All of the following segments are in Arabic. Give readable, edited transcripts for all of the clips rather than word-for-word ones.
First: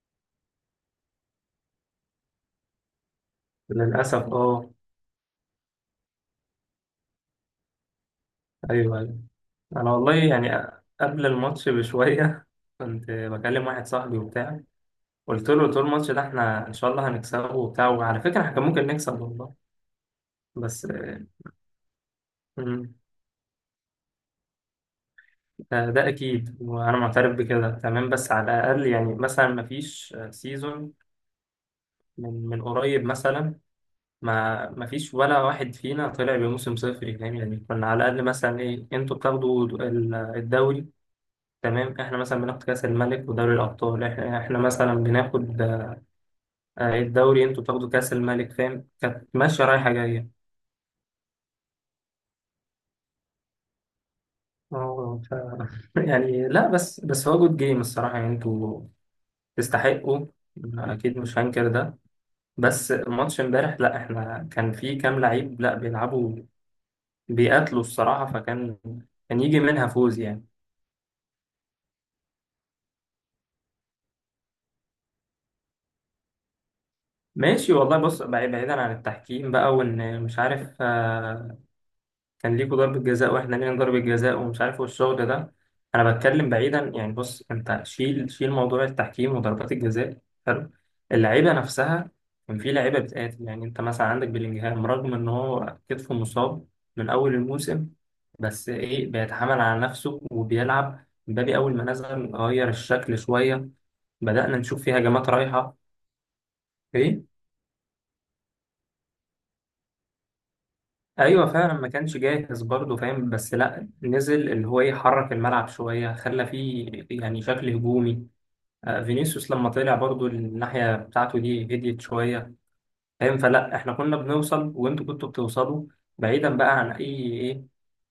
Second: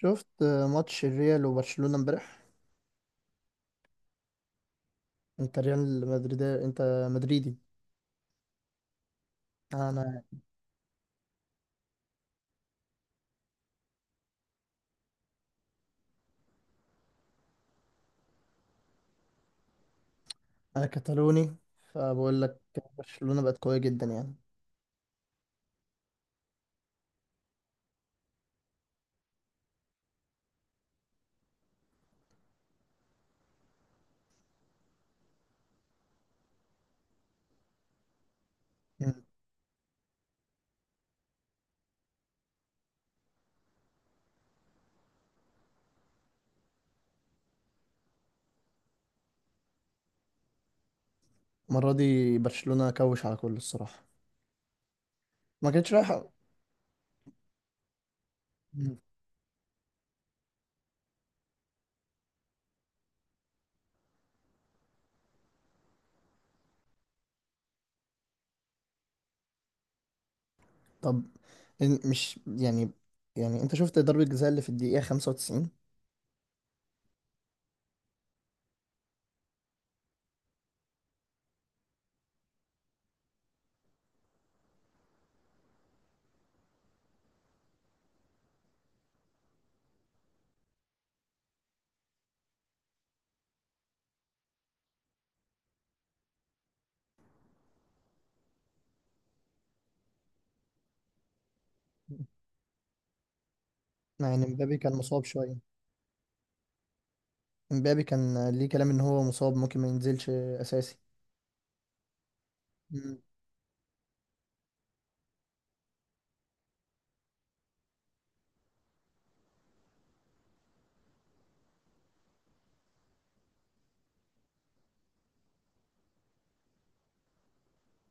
شفت ماتش الريال وبرشلونة امبارح؟ للأسف اه. انت ريال مدريد، انت مدريدي. أيوه أيوه. أنا والله انا يعني قبل الماتش بشوية كنت بكلم واحد صاحبي وبتاع. قلت له طول الماتش ده احنا إن شاء الله هنكسبه وبتاع، وعلى فكرة احنا كان ممكن نكسب والله. بس انا كتالوني، فبقول لك مم، برشلونة بقت قوية جدا يعني. ده أكيد وأنا معترف بكده تمام. بس على الأقل يعني مثلا مفيش سيزون من قريب مثلا، ما مفيش ولا واحد فينا طلع بموسم صفري، فاهم؟ يعني كنا على الأقل مثلا إيه، أنتوا مم. بتاخدوا الدوري، تمام، احنا مثلا بناخد كاس الملك ودوري الابطال، احنا مثلا بناخد الدوري، انتوا بتاخدوا كاس الملك، فاهم؟ كانت ماشيه رايحه جايه. المرة دي برشلونة كوش على كل الصراحة، اه ف... ما كانتش رايحة. يعني لا، بس هو جود جيم الصراحه، يعني انتوا مم. تستحقوا، اكيد مش هنكر ده. بس ماتش امبارح لا، احنا كان في كام لعيب لا بيلعبوا، بيقاتلوا الصراحه، فكان كان يجي منها فوز يعني. طب، مش يعني، يعني انت شفت ضربة الجزاء اللي في الدقيقة 95؟ ماشي والله، بص، بعيدا عن التحكيم بقى، وان مش عارف كان ليكوا ضربة جزاء واحنا لينا ضربة جزاء ومش عارف إيه والشغل ده. انا بتكلم بعيدا يعني، بص، انت شيل موضوع التحكيم وضربات الجزاء، حلو؟ اللعيبة نفسها كان في لعيبة بتقاتل. يعني انت مثلا عندك بلينجهام، رغم ان هو كتفه مصاب من اول الموسم، بس ايه، بيتحمل على نفسه وبيلعب. مبابي اول ما نزل غير الشكل شوية، يعني بدأنا مبابي نشوف كان فيه مصاب هجمات شوية. رايحة. ايه، مبابي كان ليه كلام ان هو مصاب، ممكن ما ينزلش اساسي. ايوه فعلا ما كانش جاهز برضه مم. فاهم، بس لا نزل، اللي هو يحرك الملعب شويه، خلى فيه يعني شكل هجومي. فينيسيوس لما طلع برضه، الناحيه بتاعته دي هديت شويه، فاهم؟ فلا، احنا كنا بنوصل وانتوا كنتوا بتوصلوا. بعيدا بقى عن اي ايه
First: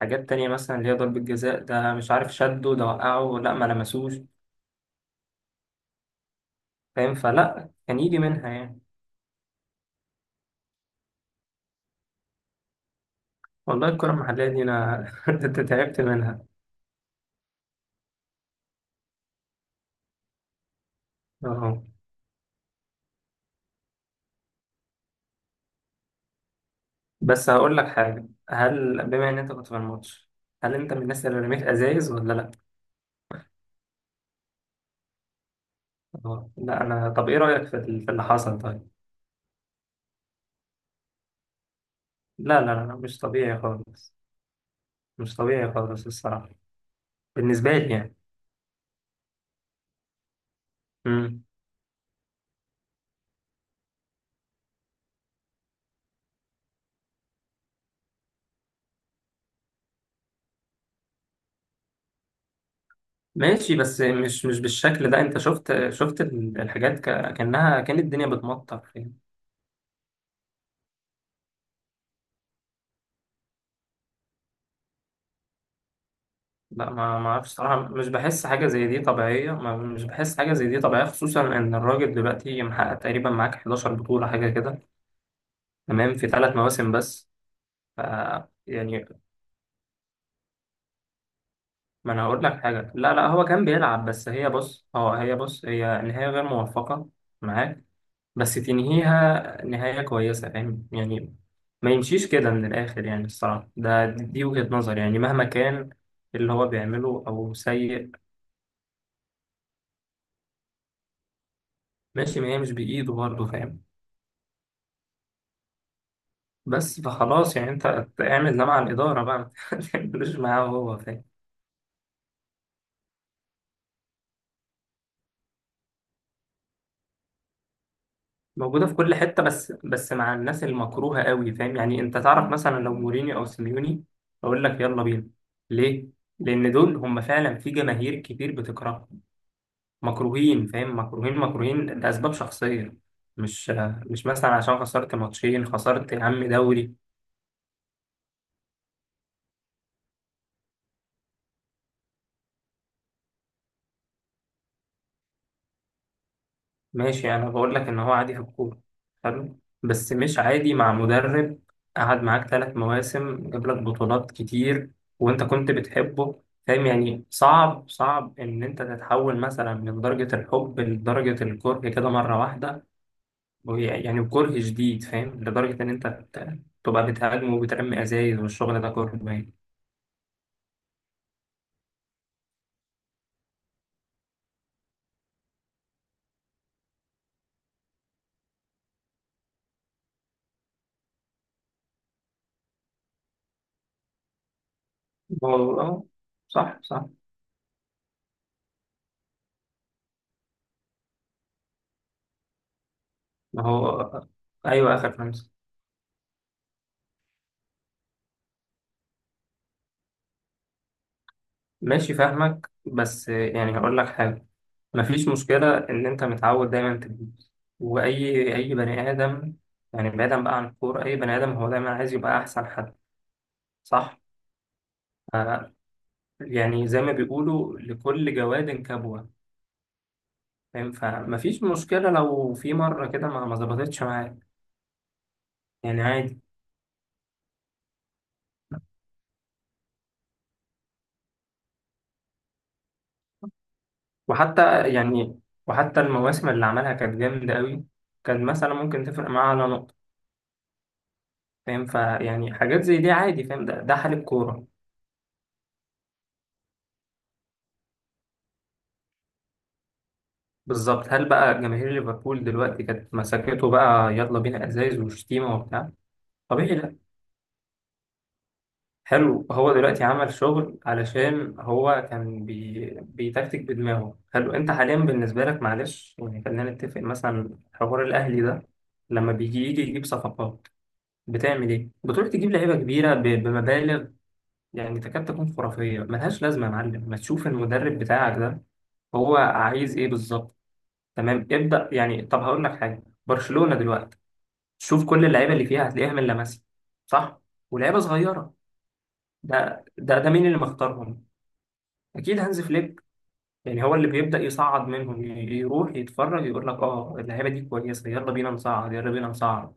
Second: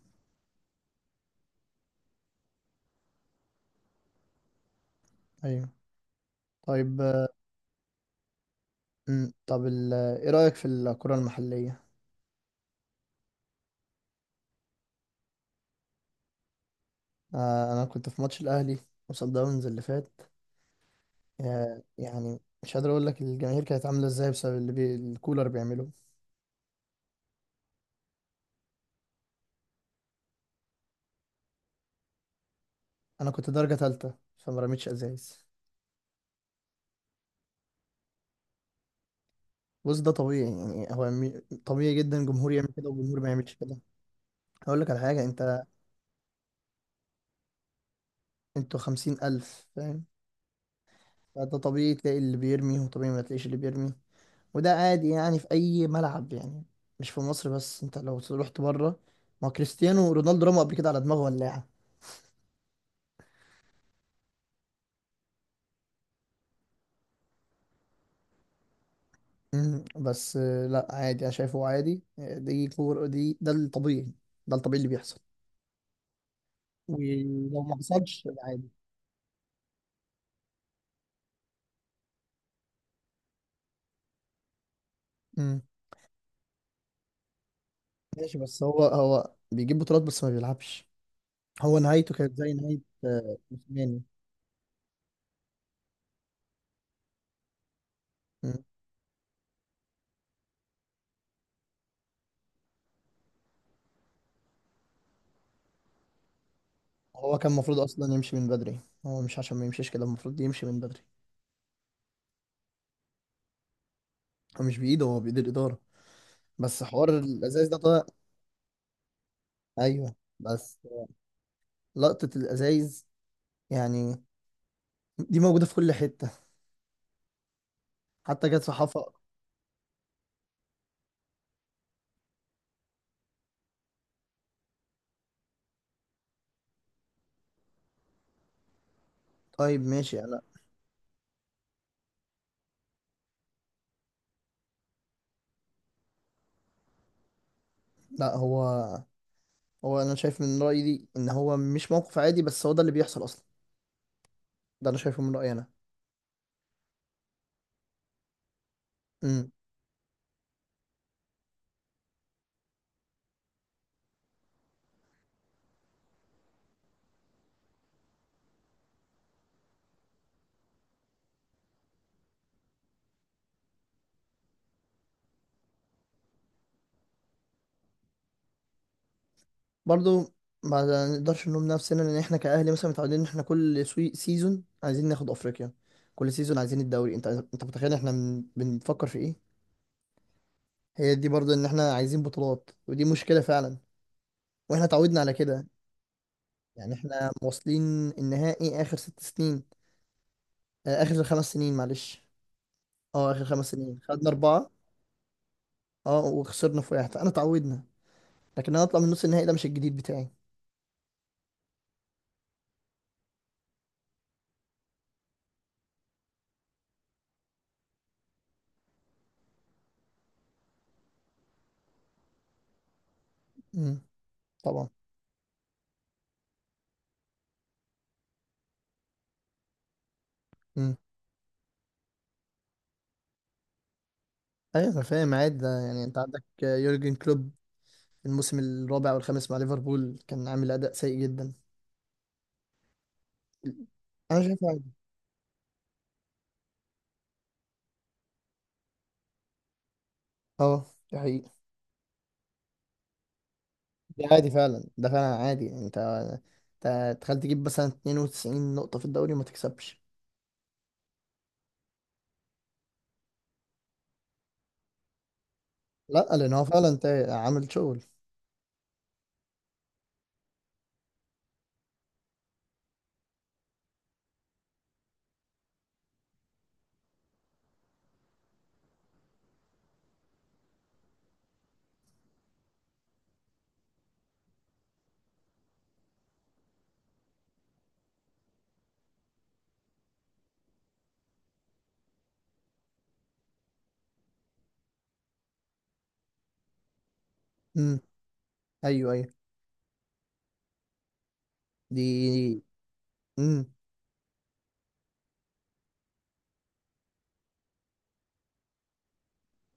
حاجات تانية، مثلا اللي هي ضربة جزاء ده مش عارف شده ده وقعه لا ما لمسوش، ايوه. طيب. فاهم؟ فلا كان يجي منها يعني. مم. طب، ايه رأيك في الكرة المحلية؟ والله الكرة المحلية دي انا تعبت منها. انا كنت في ماتش الاهلي وصن داونز اللي فات. اه، يعني مش قادر اقول لك الجماهير كانت عامله ازاي بسبب اللي الكولر بيعمله. بس هقول لك حاجة: هل بما إن أنت كنت في الماتش، هل أنت من الناس اللي رميت أزايز ولا لأ؟ انا كنت درجه ثالثه فما رميتش ازايز. لا، أنا طب إيه رأيك في في اللي حصل طيب؟ بص، ده طبيعي يعني. طبيعي جدا، جمهور لا يعمل لا كده لا، مش وجمهور ما يعملش طبيعي كده. خالص، هقول لك على حاجه مش انت. طبيعي خالص الصراحة، بالنسبة لي يعني. انتوا 50,000 فاهم؟ مم. فده طبيعي تلاقي اللي بيرمي وطبيعي ما تلاقيش اللي بيرمي. وده عادي يعني، في اي ملعب يعني، مش في مصر بس. انت لو رحت بره، ما هو كريستيانو رونالدو رمى قبل كده على دماغه ولاعه. ماشي بس مش بالشكل ده. أنت شفت الحاجات كأنها كان الدنيا بتمطر يعني. مم. بس لا عادي، انا شايفه عادي. دي ده الطبيعي. ده الطبيعي اللي بيحصل. لا، ما أعرفش ولو ما صراحة، مش حصلش، بحس حاجة عادي. زي دي طبيعية، ما مش بحس حاجة زي دي طبيعية، خصوصا إن الراجل دلوقتي محقق تقريبا معاك 11 بطولة حاجة كده. مم. تمام في 3 مواسم بس، ف ماشي، بس هو يعني. هو بيجيب بطولات بس ما بيلعبش. هو ما نهايته انا كانت هقول زي لك نهاية حاجه، لا هو كان عثماني. بيلعب، بس هي بص اه هي بص، هي نهايه غير موفقه معاك، بس مم. تنهيها نهايه كويسه، فاهم يعني؟ ما يمشيش كده من الاخر يعني الصراحه، ده دي وجهه نظري يعني مهما كان اللي هو بيعمله هو كان او المفروض سيء. اصلا يمشي من بدري. هو مش عشان ما يمشيش كده المفروض يمشي من بدري. ماشي، ما هي مش بايده برضه فاهم. هو مش بايده، هو بايد الاداره. بس بس حوار فخلاص الازايز يعني، ده انت طلع. اعمل ده مع الاداره بقى ما ايوه، تعملوش معاه بس هو، فاهم؟ لقطه الازايز يعني دي موجوده في كل حته، حتى جت في موجودة في حفا. كل حتة، بس مع الناس المكروهة قوي فاهم يعني. انت تعرف مثلا لو مورينيو او سيميوني اقول لك يلا بينا، ليه؟ لان دول هم فعلا في جماهير كتير بتكرههم، طيب، ماشي، انا... مكروهين فاهم، مكروهين مكروهين لاسباب شخصية، مش مش مثلا عشان خسرت ماتشين، خسرت يا عم دوري. لا، هو انا شايف من رايي دي، ان هو مش موقف عادي، بس هو ده اللي بيحصل اصلا. ده انا شايفه من رايي انا. ماشي، يعني انا بقول لك ان هو عادي في الكوره، امم حلو، بس مش عادي مع مدرب قعد معاك 3 مواسم، جاب لك بطولات كتير، وانت كنت بتحبه فاهم يعني. صعب ان انت تتحول مثلا من درجة الحب لدرجة الكره كده مرة واحدة، يعني كره شديد فاهم، لدرجة ان انت تبقى بتهاجم وبترمي ازايز والشغل ده كله باين. برضو ما نقدرش نلوم نفسنا، ان احنا كاهلي مثلا متعودين ان احنا كل سيزون عايزين ناخد افريقيا. كل سيزون عايزين الدوري. انت متخيل احنا بنفكر في ايه؟ هي دي برضو، ان احنا عايزين بطولات، ودي مشكله فعلا. واحنا اتعودنا على ما كده. هو صح يعني صح. احنا واصلين النهائي اخر 6 سنين، اخر 5 سنين معلش. اه اخر ما 5 سنين هو خدنا اربعه. ايوه اخر 5. اه وخسرنا في واحد. فانا اتعودنا، لكن انا اطلع من نص النهائي ده مش الجديد بتاعي. ماشي فاهمك، بس يعني هقول لك حاجة: مفيش مشكلة إن أنت متعود دايما تجيب، وأي بني آدم، يعني بعيدا بقى عن الكورة، أي بني آدم هو دايما عايز يبقى أحسن حد، امم. صح؟ طبعا. آه. يعني زي ما بيقولوا لكل جواد كبوة، فاهم؟ امم. فمفيش مشكلة لو في مرة كده ما ظبطتش معاك ايوه، انا فاهم عادي ده يعني، يعني. انت عادي. عندك يورجن كلوب، الموسم الرابع والخامس مع ليفربول كان عامل اداء سيء جدا. انا شايف وحتى عادي. يعني، وحتى المواسم اللي عملها كانت جامدة قوي، كان مثلا ممكن تفرق معاه على نقطة، اه، ده حقيقي. فاهم؟ فيعني حاجات زي دي عادي، فاهم، ده ده حال ده عادي الكورة. فعلا، ده فعلا عادي يعني. انت تخيل تجيب مثلا 92 نقطة في الدوري وما تكسبش. بالظبط، هل بقى جماهير ليفربول دلوقتي كانت مسكته بقى يلا بينا ازايز وشتيمه وبتاع؟ لا، لان هو طبيعي فعلا لا، انت عامل شغل. حلو. هو دلوقتي عمل شغل علشان هو كان بيتكتك بدماغه، حلو. انت حاليا بالنسبه لك معلش يعني، خلينا نتفق، مثلا حوار الاهلي ده لما بيجي يجي يجيب صفقات، بتعمل ايه؟ بتروح تجيب لعيبه كبيره بمبالغ يعني تكاد تكون خرافيه ملهاش لازمه. يا معلم، ما تشوف المدرب بتاعك ده هو عايز ايه بالظبط؟ تمام، ابدا يعني. طب هقول لك حاجه، برشلونه دلوقتي شوف كل اللعيبه اللي فيها هتلاقيها من لاماسيا، صح، ولعيبه امم. صغيره. ايوه. ايوه. ده مين اللي مختارهم؟ اكيد دي هانز فليك، امم. يعني هو اللي بيبدا يصعد منهم، يروح يتفرج يقول لك اه اللعيبه دي كويسه يلا بينا نصعد، يلا بينا نصعد،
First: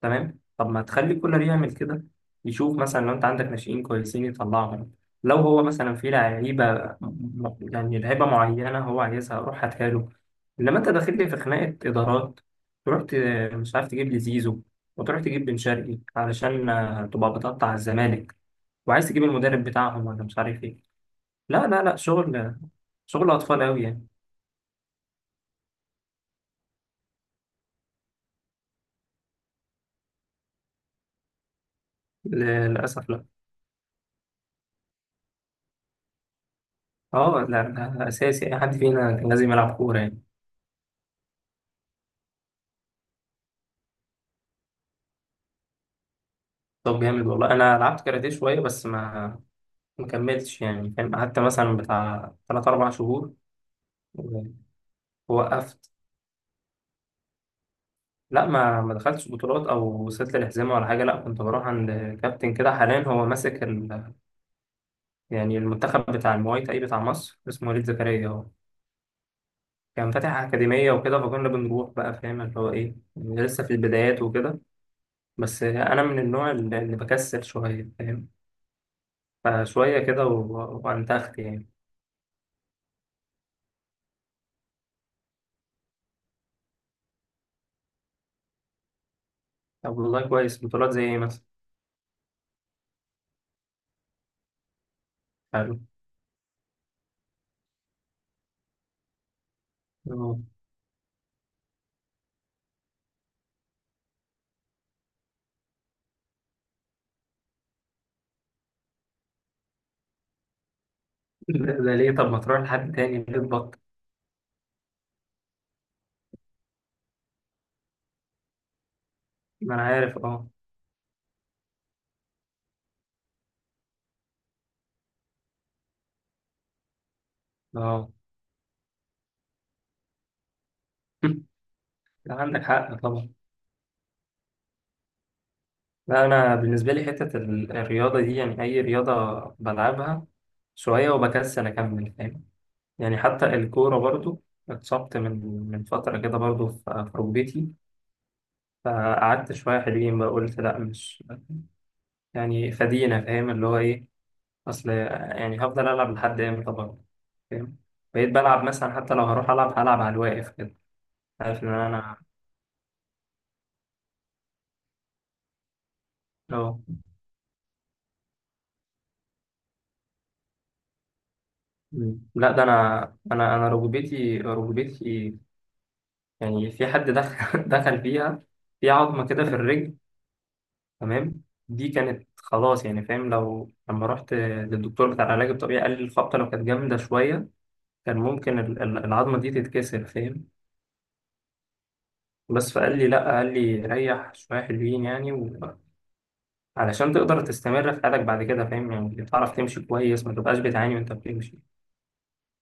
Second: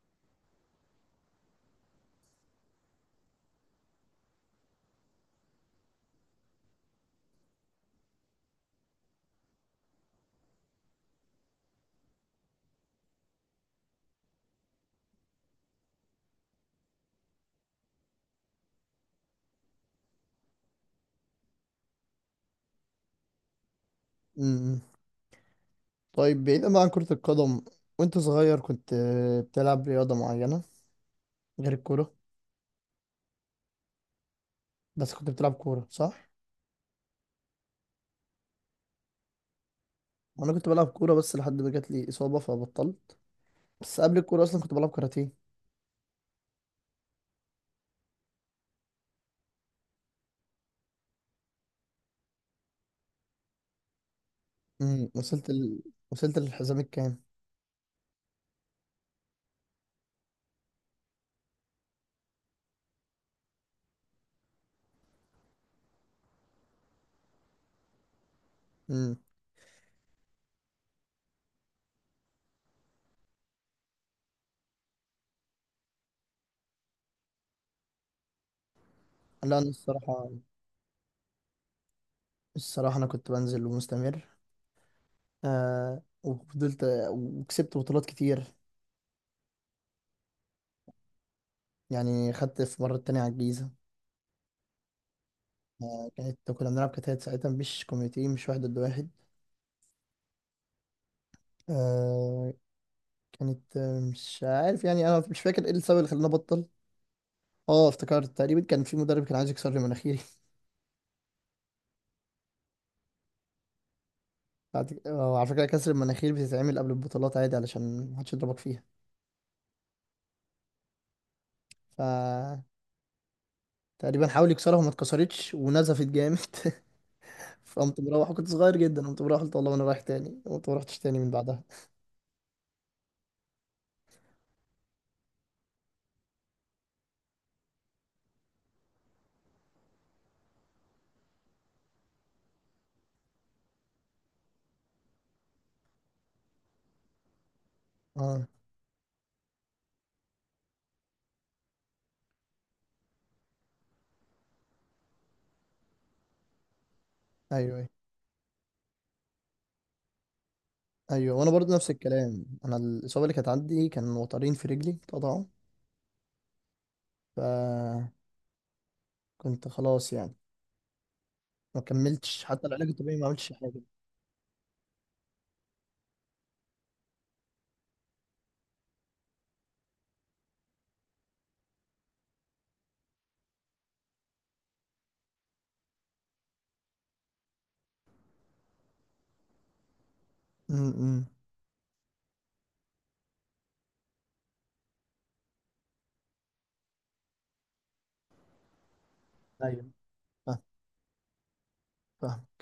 تمام. طب ما تخلي كولر يعمل كده، يشوف مثلا لو انت عندك ناشئين كويسين يطلعهم، لو هو مثلا في لعيبه، يعني لعيبه معينه هو عايزها، روح هاتها له. انما انت داخل لي في خناقه ادارات، تروح مش عارف تجيب لي زيزو، وتروح تجيب بن شرقي علشان تبقى بتقطع الزمالك، وعايز تجيب المدرب بتاعهم ولا مش عارف ايه. لا لا لا، شغل شغل اطفال قوي يعني. امم. طيب، بعيدا بقى عن كرة القدم، وانت صغير كنت بتلعب رياضة معينة غير الكورة؟ للاسف لا. بس كنت بتلعب كورة صح؟ اه لا، ده اساسي، اي حد فينا كان لازم يلعب كوره يعني. وأنا كنت بلعب كورة بس لحد ما جات لي إصابة فبطلت. بس قبل الكورة أصلا كنت بلعب كاراتيه. طب جامد والله، انا لعبت كاراتيه شويه بس ما كملتش يعني فاهم، قعدت مثلا بتاع 3 4 شهور امم وصلت ال... ووقفت. وصلت للحزام الكام؟ لا، ما دخلتش بطولات او وصلت للحزمه ولا حاجه. لا كنت بروح عند كابتن كده، حاليا هو ماسك يعني المنتخب بتاع المواي تاي بتاع مصر، اسمه وليد زكريا. هو امم كان فاتح اكاديميه وكده، فكنا بنروح بقى، فاهم؟ اللي هو ايه يعني لسه في البدايات وكده. بس انا من النوع اللي بكسل شويه فاهم، لا، أنا فشويه كده الصراحة وانتخت يعني. الصراحة أنا كنت بنزل ومستمر، وفضلت وكسبت بطولات كتير. طب والله كويس، بطولات زي ايه مثلا؟ يعني خدت في مرة تانية على الجيزة. كنا بنلعب كتات ساعتها، مش كوميتي، مش واحد ضد واحد. اه. آه. كانت آه، مش عارف يعني، أنا مش فاكر إيه السبب اللي خلاني أبطل. اه افتكرت تقريبا كان في مدرب كان عايز يكسر لي مناخيري. ده ليه؟ طب ما تروح لحد تاني، ليه تبطل؟ على فكرة، كسر المناخير بتتعمل قبل البطولات عادي علشان محدش يضربك فيها. ما انا عارف، اه ف تقريبا حاول يكسرها وما اتكسرتش ونزفت جامد. فقمت اه. مروح، كنت صغير جدا، قمت مروح قلت والله انا رايح تاني، قمت ما رحتش تاني من بعدها. لا عندك حق طبعا. لا انا بالنسبه لي حته الرياضه دي، يعني اي رياضه بلعبها شويه وبكسل اكمل، فاهم؟ يعني حتى الكوره برضو، اتصبت من فتره كده برضو في ركبتي، اه. فقعدت شويه حلوين بقى قلت لا مش يعني فدينا، فاهم؟ اللي هو ايه، اصل يعني هفضل العب لحد امتى برضه، ايوه. فاهم؟ ايوه. بقيت بلعب مثلا حتى لو هروح العب هلعب على الواقف كده. ايوه، وانا عارف ان برضو نفس انا الكلام. انا الاصابه اللي كانت عندي كان وترين في رجلي اتقطعوا. اه. فكنت خلاص يعني، ما مم. كملتش لا ده حتى العلاج انا، الطبيعي، ما عملتش انا حاجه. ركبتي يعني في حد دخل دخل فيها في عظمه كده في الرجل، تمام. دي كانت خلاص يعني فاهم. لو لما رحت للدكتور بتاع العلاج الطبيعي قال لي الخبطه لو كانت جامده شويه كان ممكن العظمه دي تتكسر فاهم. امم. بس فقال لي لا، قال لي ريح شويه حلوين يعني علشان تقدر تستمر في حياتك بعد كده، فاهم يعني تعرف تمشي ايوه. كويس، ما تبقاش بتعاني وانت بتمشي. فاهم.